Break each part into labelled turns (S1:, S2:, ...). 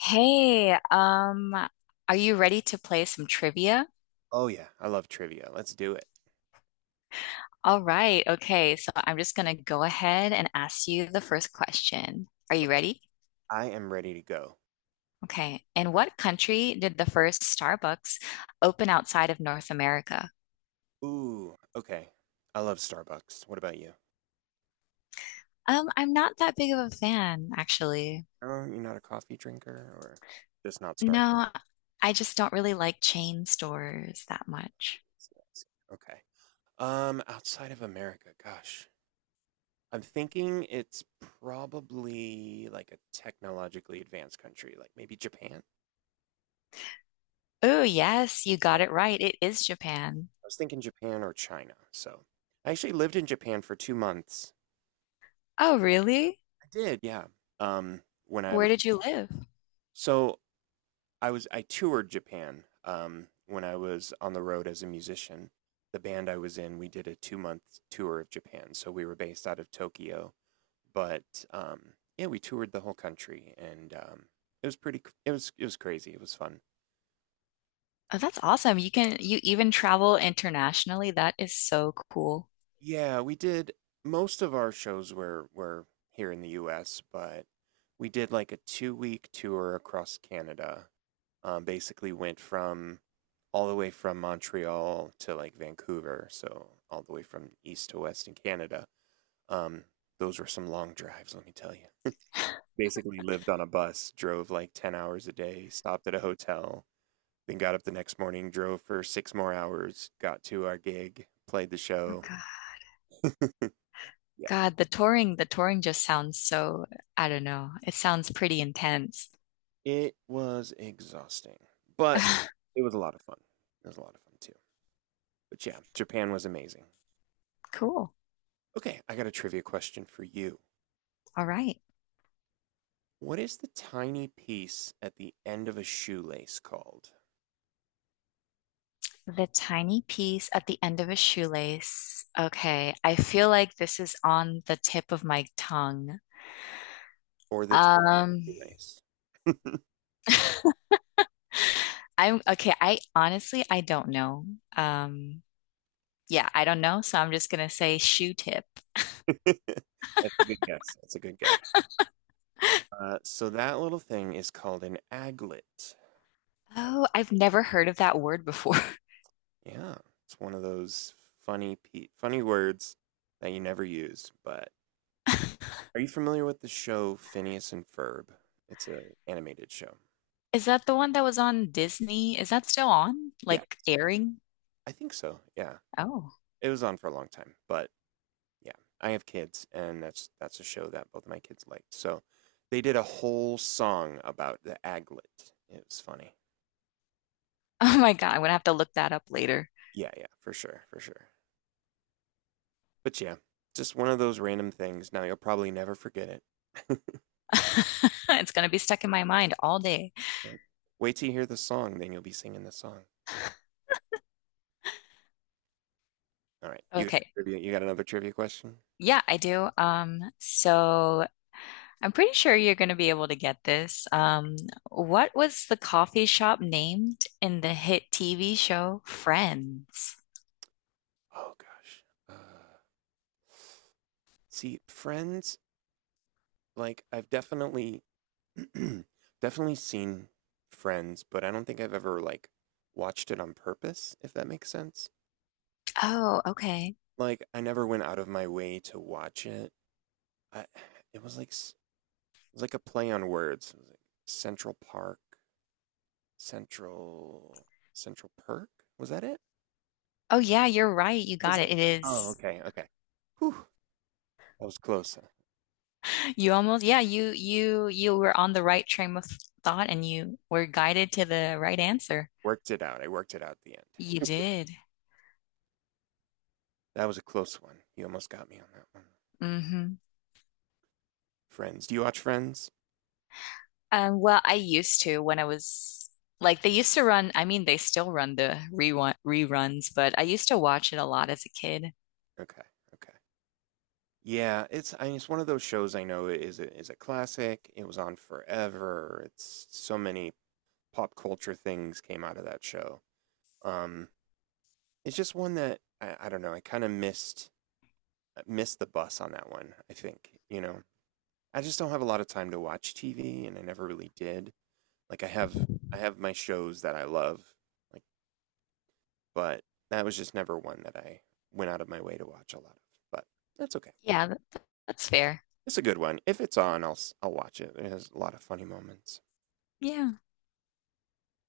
S1: Hey, are you ready to play some trivia?
S2: Oh yeah, I love trivia. Let's do it.
S1: All right, okay, so I'm just gonna go ahead and ask you the first question. Are you ready?
S2: I am ready to go.
S1: Okay, in what country did the first Starbucks open outside of North America?
S2: Ooh, okay. I love Starbucks. What about you?
S1: I'm not that big of a fan, actually.
S2: Oh, you're not a coffee drinker or just not Starbucks.
S1: No, I just don't really like chain stores that much.
S2: Yes. Okay. Outside of America, gosh. I'm thinking it's probably like a technologically advanced country, like maybe Japan. I
S1: Oh, yes, you got it right. It is Japan.
S2: was thinking Japan or China. So I actually lived in Japan for 2 months.
S1: Oh, really?
S2: I did, yeah. Um, when I was
S1: Where did you live?
S2: so I was I toured Japan when I was on the road as a musician. The band I was in, we did a 2 month tour of Japan, so we were based out of Tokyo. But yeah, we toured the whole country, and it was pretty. It was crazy. It was fun.
S1: Oh, that's awesome. You can you even travel internationally. That is so cool.
S2: Yeah, we did most of our shows were here in the US, but we did like a 2 week tour across Canada. Basically went from all the way from Montreal to like Vancouver, so all the way from east to west in Canada. Um, those were some long drives, let me tell you. Basically lived on a bus, drove like 10 hours a day, stopped at a hotel, then got up the next morning, drove for 6 more hours, got to our gig, played the
S1: Oh
S2: show.
S1: God. God, the touring just sounds so, I don't know. It sounds pretty intense.
S2: It was exhausting, but it was a lot of fun. It was a lot of fun too. But yeah, Japan was amazing.
S1: Cool.
S2: Okay, I got a trivia question for you.
S1: All right.
S2: What is the tiny piece at the end of a shoelace called?
S1: The tiny piece at the end of a shoelace. Okay, I feel like this is on the tip of my tongue.
S2: Or the
S1: Um,
S2: tiny lace? That's
S1: I'm okay, I honestly I don't know. Um, yeah, I don't know, so I'm just gonna say shoe tip.
S2: a good guess. That's a good guess. So that little thing is called an aglet.
S1: Oh, I've never heard of that word before.
S2: Yeah, it's one of those funny words that you never use, but are you familiar with the show Phineas and Ferb? It's an animated show.
S1: Is that the one that was on Disney? Is that still on?
S2: Yeah,
S1: Like airing?
S2: I think so. Yeah,
S1: Oh.
S2: it was on for a long time, but yeah, I have kids, and that's a show that both my kids liked. So they did a whole song about the aglet. It was funny.
S1: Oh my God, I'm gonna have to look that up later.
S2: Yeah, yeah, for sure, for sure. But yeah, just one of those random things. Now you'll probably never forget it.
S1: It's gonna be stuck in my mind all day.
S2: Wait till you hear the song, then you'll be singing the song. All right, you got a
S1: Okay.
S2: trivia- you got another trivia question?
S1: Yeah, I do. So I'm pretty sure you're gonna be able to get this. What was the coffee shop named in the hit TV show Friends?
S2: Oh gosh. See, Friends, like I've definitely definitely seen Friends, but I don't think I've ever like watched it on purpose, if that makes sense.
S1: Oh, okay.
S2: Like I never went out of my way to watch it. I it was like s- it was like a play on words. It was like Central Park, Central Central Perk? Was that it?
S1: Oh yeah, you're right. You
S2: That was
S1: got
S2: it?
S1: it. It
S2: Oh,
S1: is.
S2: okay, okay. Whew, that was close. I
S1: You almost, yeah, you were on the right train of thought and you were guided to the right answer.
S2: worked it out. I worked it out at the end.
S1: You did.
S2: That was a close one. You almost got me on that one.
S1: Hmm.
S2: Friends. Do you watch Friends?
S1: Well, I used to when I was like they used to run, I mean they still run the reruns, but I used to watch it a lot as a kid.
S2: Okay. Okay. Yeah, it's I mean, it's one of those shows I know is a classic. It was on forever. It's so many pop culture things came out of that show. Um, it's just one that I don't know. I kind of missed the bus on that one. I think I just don't have a lot of time to watch TV, and I never really did. Like I have my shows that I love, like but that was just never one that I went out of my way to watch a lot of. But that's okay.
S1: Yeah, th- that's fair.
S2: It's a good one. If it's on, I'll I'll watch it. It has a lot of funny moments.
S1: Yeah.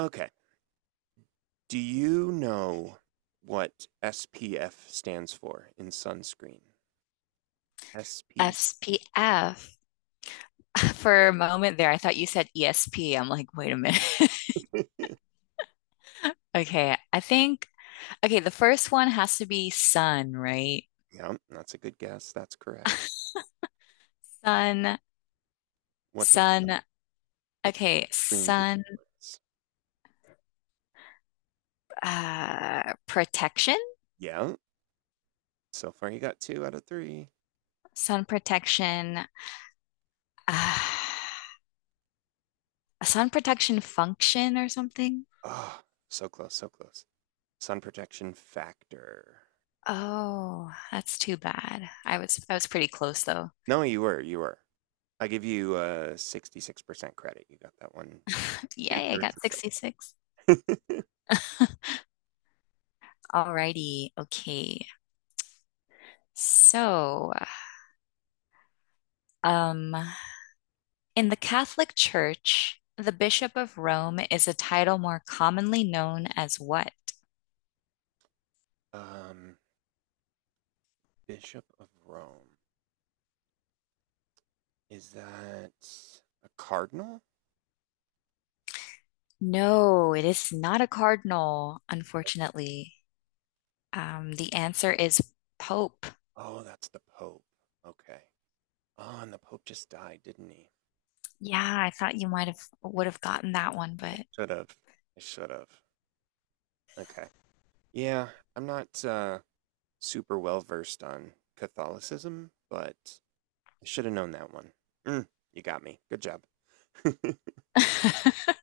S2: Okay. Do you know what SPF stands for in sunscreen? SPF.
S1: SPF. For a moment there, I thought you said ESP. I'm like, wait a minute. Okay, I think okay, the first one has to be sun, right?
S2: Yeah, that's a good guess. That's correct.
S1: Sun,
S2: What does
S1: sun.
S2: what does
S1: Okay,
S2: green do
S1: sun
S2: for us?
S1: protection,
S2: Yeah. So far, you got two out of three.
S1: sun protection, uh, a sun protection function or something.
S2: Oh, so close, so close. Sun protection factor.
S1: Oh, that's too bad. I was pretty close though.
S2: No, you were, you were. I give you 66% credit. You got that one, two
S1: Yay, I
S2: thirds
S1: got
S2: of the
S1: 66.
S2: way.
S1: Alrighty, okay. So, um, in the Catholic Church, the Bishop of Rome is a title more commonly known as what?
S2: Um, Bishop of Rome. Is that a cardinal?
S1: No, it is not a cardinal, unfortunately. The answer is Pope.
S2: Oh, that's the Pope. Okay. Oh, and the Pope just died, didn't he?
S1: Yeah, I thought you might have would have gotten that one,
S2: I
S1: but
S2: should have. I should have. Okay. Yeah, I'm not super well versed on Catholicism, but I should have known that one. Mm, you got me. Good job.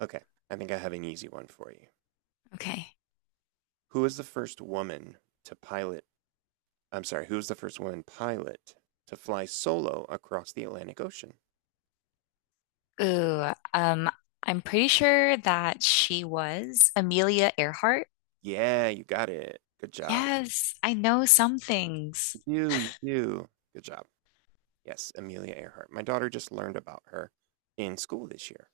S2: Okay. I think I have an easy one for you.
S1: okay.
S2: Who was the first woman to pilot? I'm sorry. Who was the first woman pilot to fly solo across the Atlantic Ocean?
S1: Ooh, I'm pretty sure that she was Amelia Earhart.
S2: Yeah, you got it. Good job.
S1: Yes, I know some things.
S2: You do, you do. Good job. Yes, Amelia Earhart. My daughter just learned about her in school this year.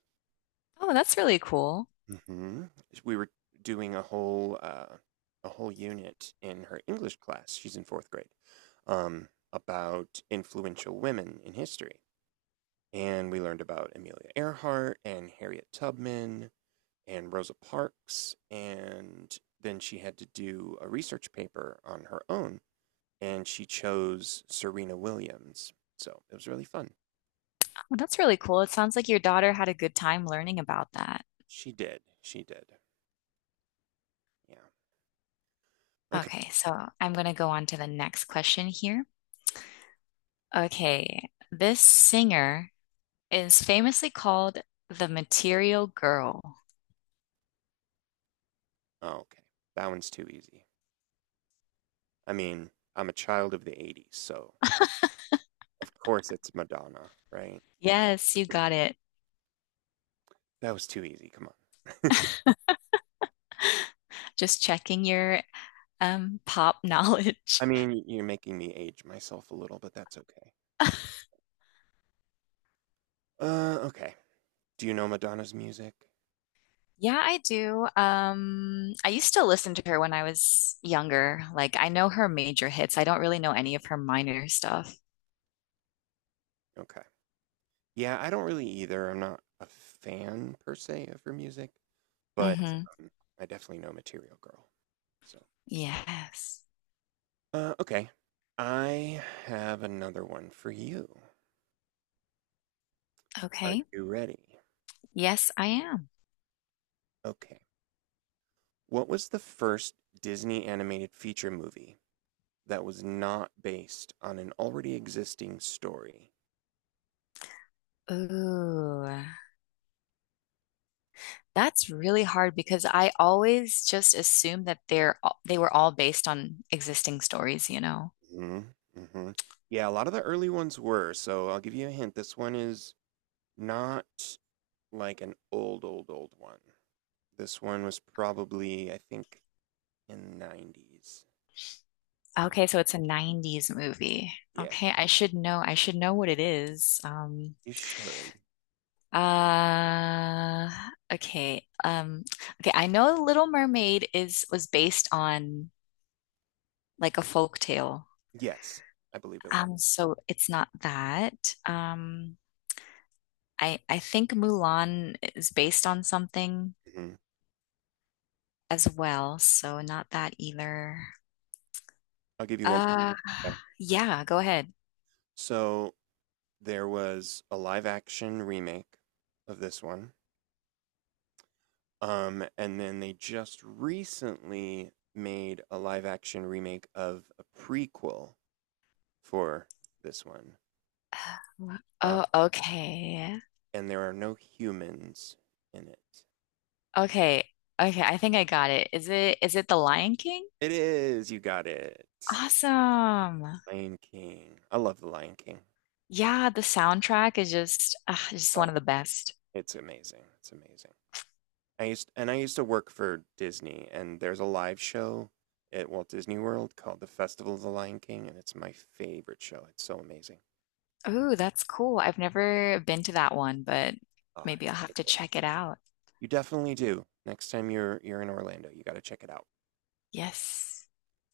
S1: Oh, that's really cool.
S2: Hmm. We were doing a whole unit in her English class. She's in fourth grade. About influential women in history, and we learned about Amelia Earhart and Harriet Tubman and Rosa Parks, and then she had to do a research paper on her own and she chose Serena Williams. So it was really fun.
S1: Oh, that's really cool. It sounds like your daughter had a good time learning about that.
S2: She did. She did. Yeah. Okay.
S1: Okay, so I'm going to go on to the next question here. Okay, this singer is famously called the Material Girl.
S2: Oh, okay. That one's too easy. I mean, I'm a child of the 80s, so of course it's Madonna, right?
S1: Yes, you got it.
S2: That was too easy. Come on.
S1: Just checking your pop knowledge.
S2: I mean, you're making me age myself a little, but that's okay. Okay. Do you know Madonna's music?
S1: Yeah, I do. I used to listen to her when I was younger. Like I know her major hits. I don't really know any of her minor stuff.
S2: Okay. Yeah, I don't really either. I'm not a fan per se of her music, but
S1: Mm-hmm.
S2: um, I definitely know Material Girl. So.
S1: Yes.
S2: Okay. I have another one for you. Are
S1: Okay.
S2: you ready?
S1: Yes, I am.
S2: Okay. What was the first Disney animated feature movie that was not based on an already existing story?
S1: Ooh. That's really hard because I always just assume that they're all- they were all based on existing stories, you know.
S2: Hmm. Hmm. Yeah, a lot of the early ones were, so I'll give you a hint. This one is not like an old, old, old one. This one was probably, I think, in the 90s. Okay.
S1: Okay, so it's a 90s movie.
S2: Yeah,
S1: Okay, I should know. I should know what it is.
S2: you should.
S1: Uh, okay. Okay, I know Little Mermaid is was based on like a folk tale.
S2: Yes, I believe it was.
S1: So it's not that. I think Mulan is based on something
S2: Mhm.
S1: as well, so not that either.
S2: I'll give you one.
S1: Uh,
S2: Okay.
S1: yeah, go ahead.
S2: So there was a live action remake of this one. And then they just recently made a live action remake of a prequel for this one. Uh,
S1: Oh, okay.
S2: and there are no humans in it.
S1: Okay. Okay, I think I got it. Is it The Lion King?
S2: It is, you got it.
S1: Awesome.
S2: Lion King. I love The Lion King.
S1: Yeah, the soundtrack is just one
S2: Oh,
S1: of the best.
S2: it's amazing. It's amazing. I used to work for Disney, and there's a live show at Walt Disney World called the Festival of the Lion King, and it's my favorite show. It's so amazing.
S1: Ooh, that's cool. I've never been to that one, but
S2: Ah,
S1: maybe I'll have to check it out.
S2: you definitely do. Next time you're in Orlando, you got to check it out.
S1: Yes.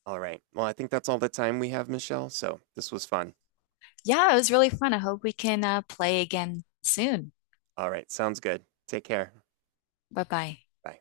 S2: All right. Well, I think that's all the time we have, Michelle. So this was fun.
S1: Yeah, it was really fun. I hope we can play again soon.
S2: All right. Sounds good. Take care.
S1: Bye-bye.
S2: Bye.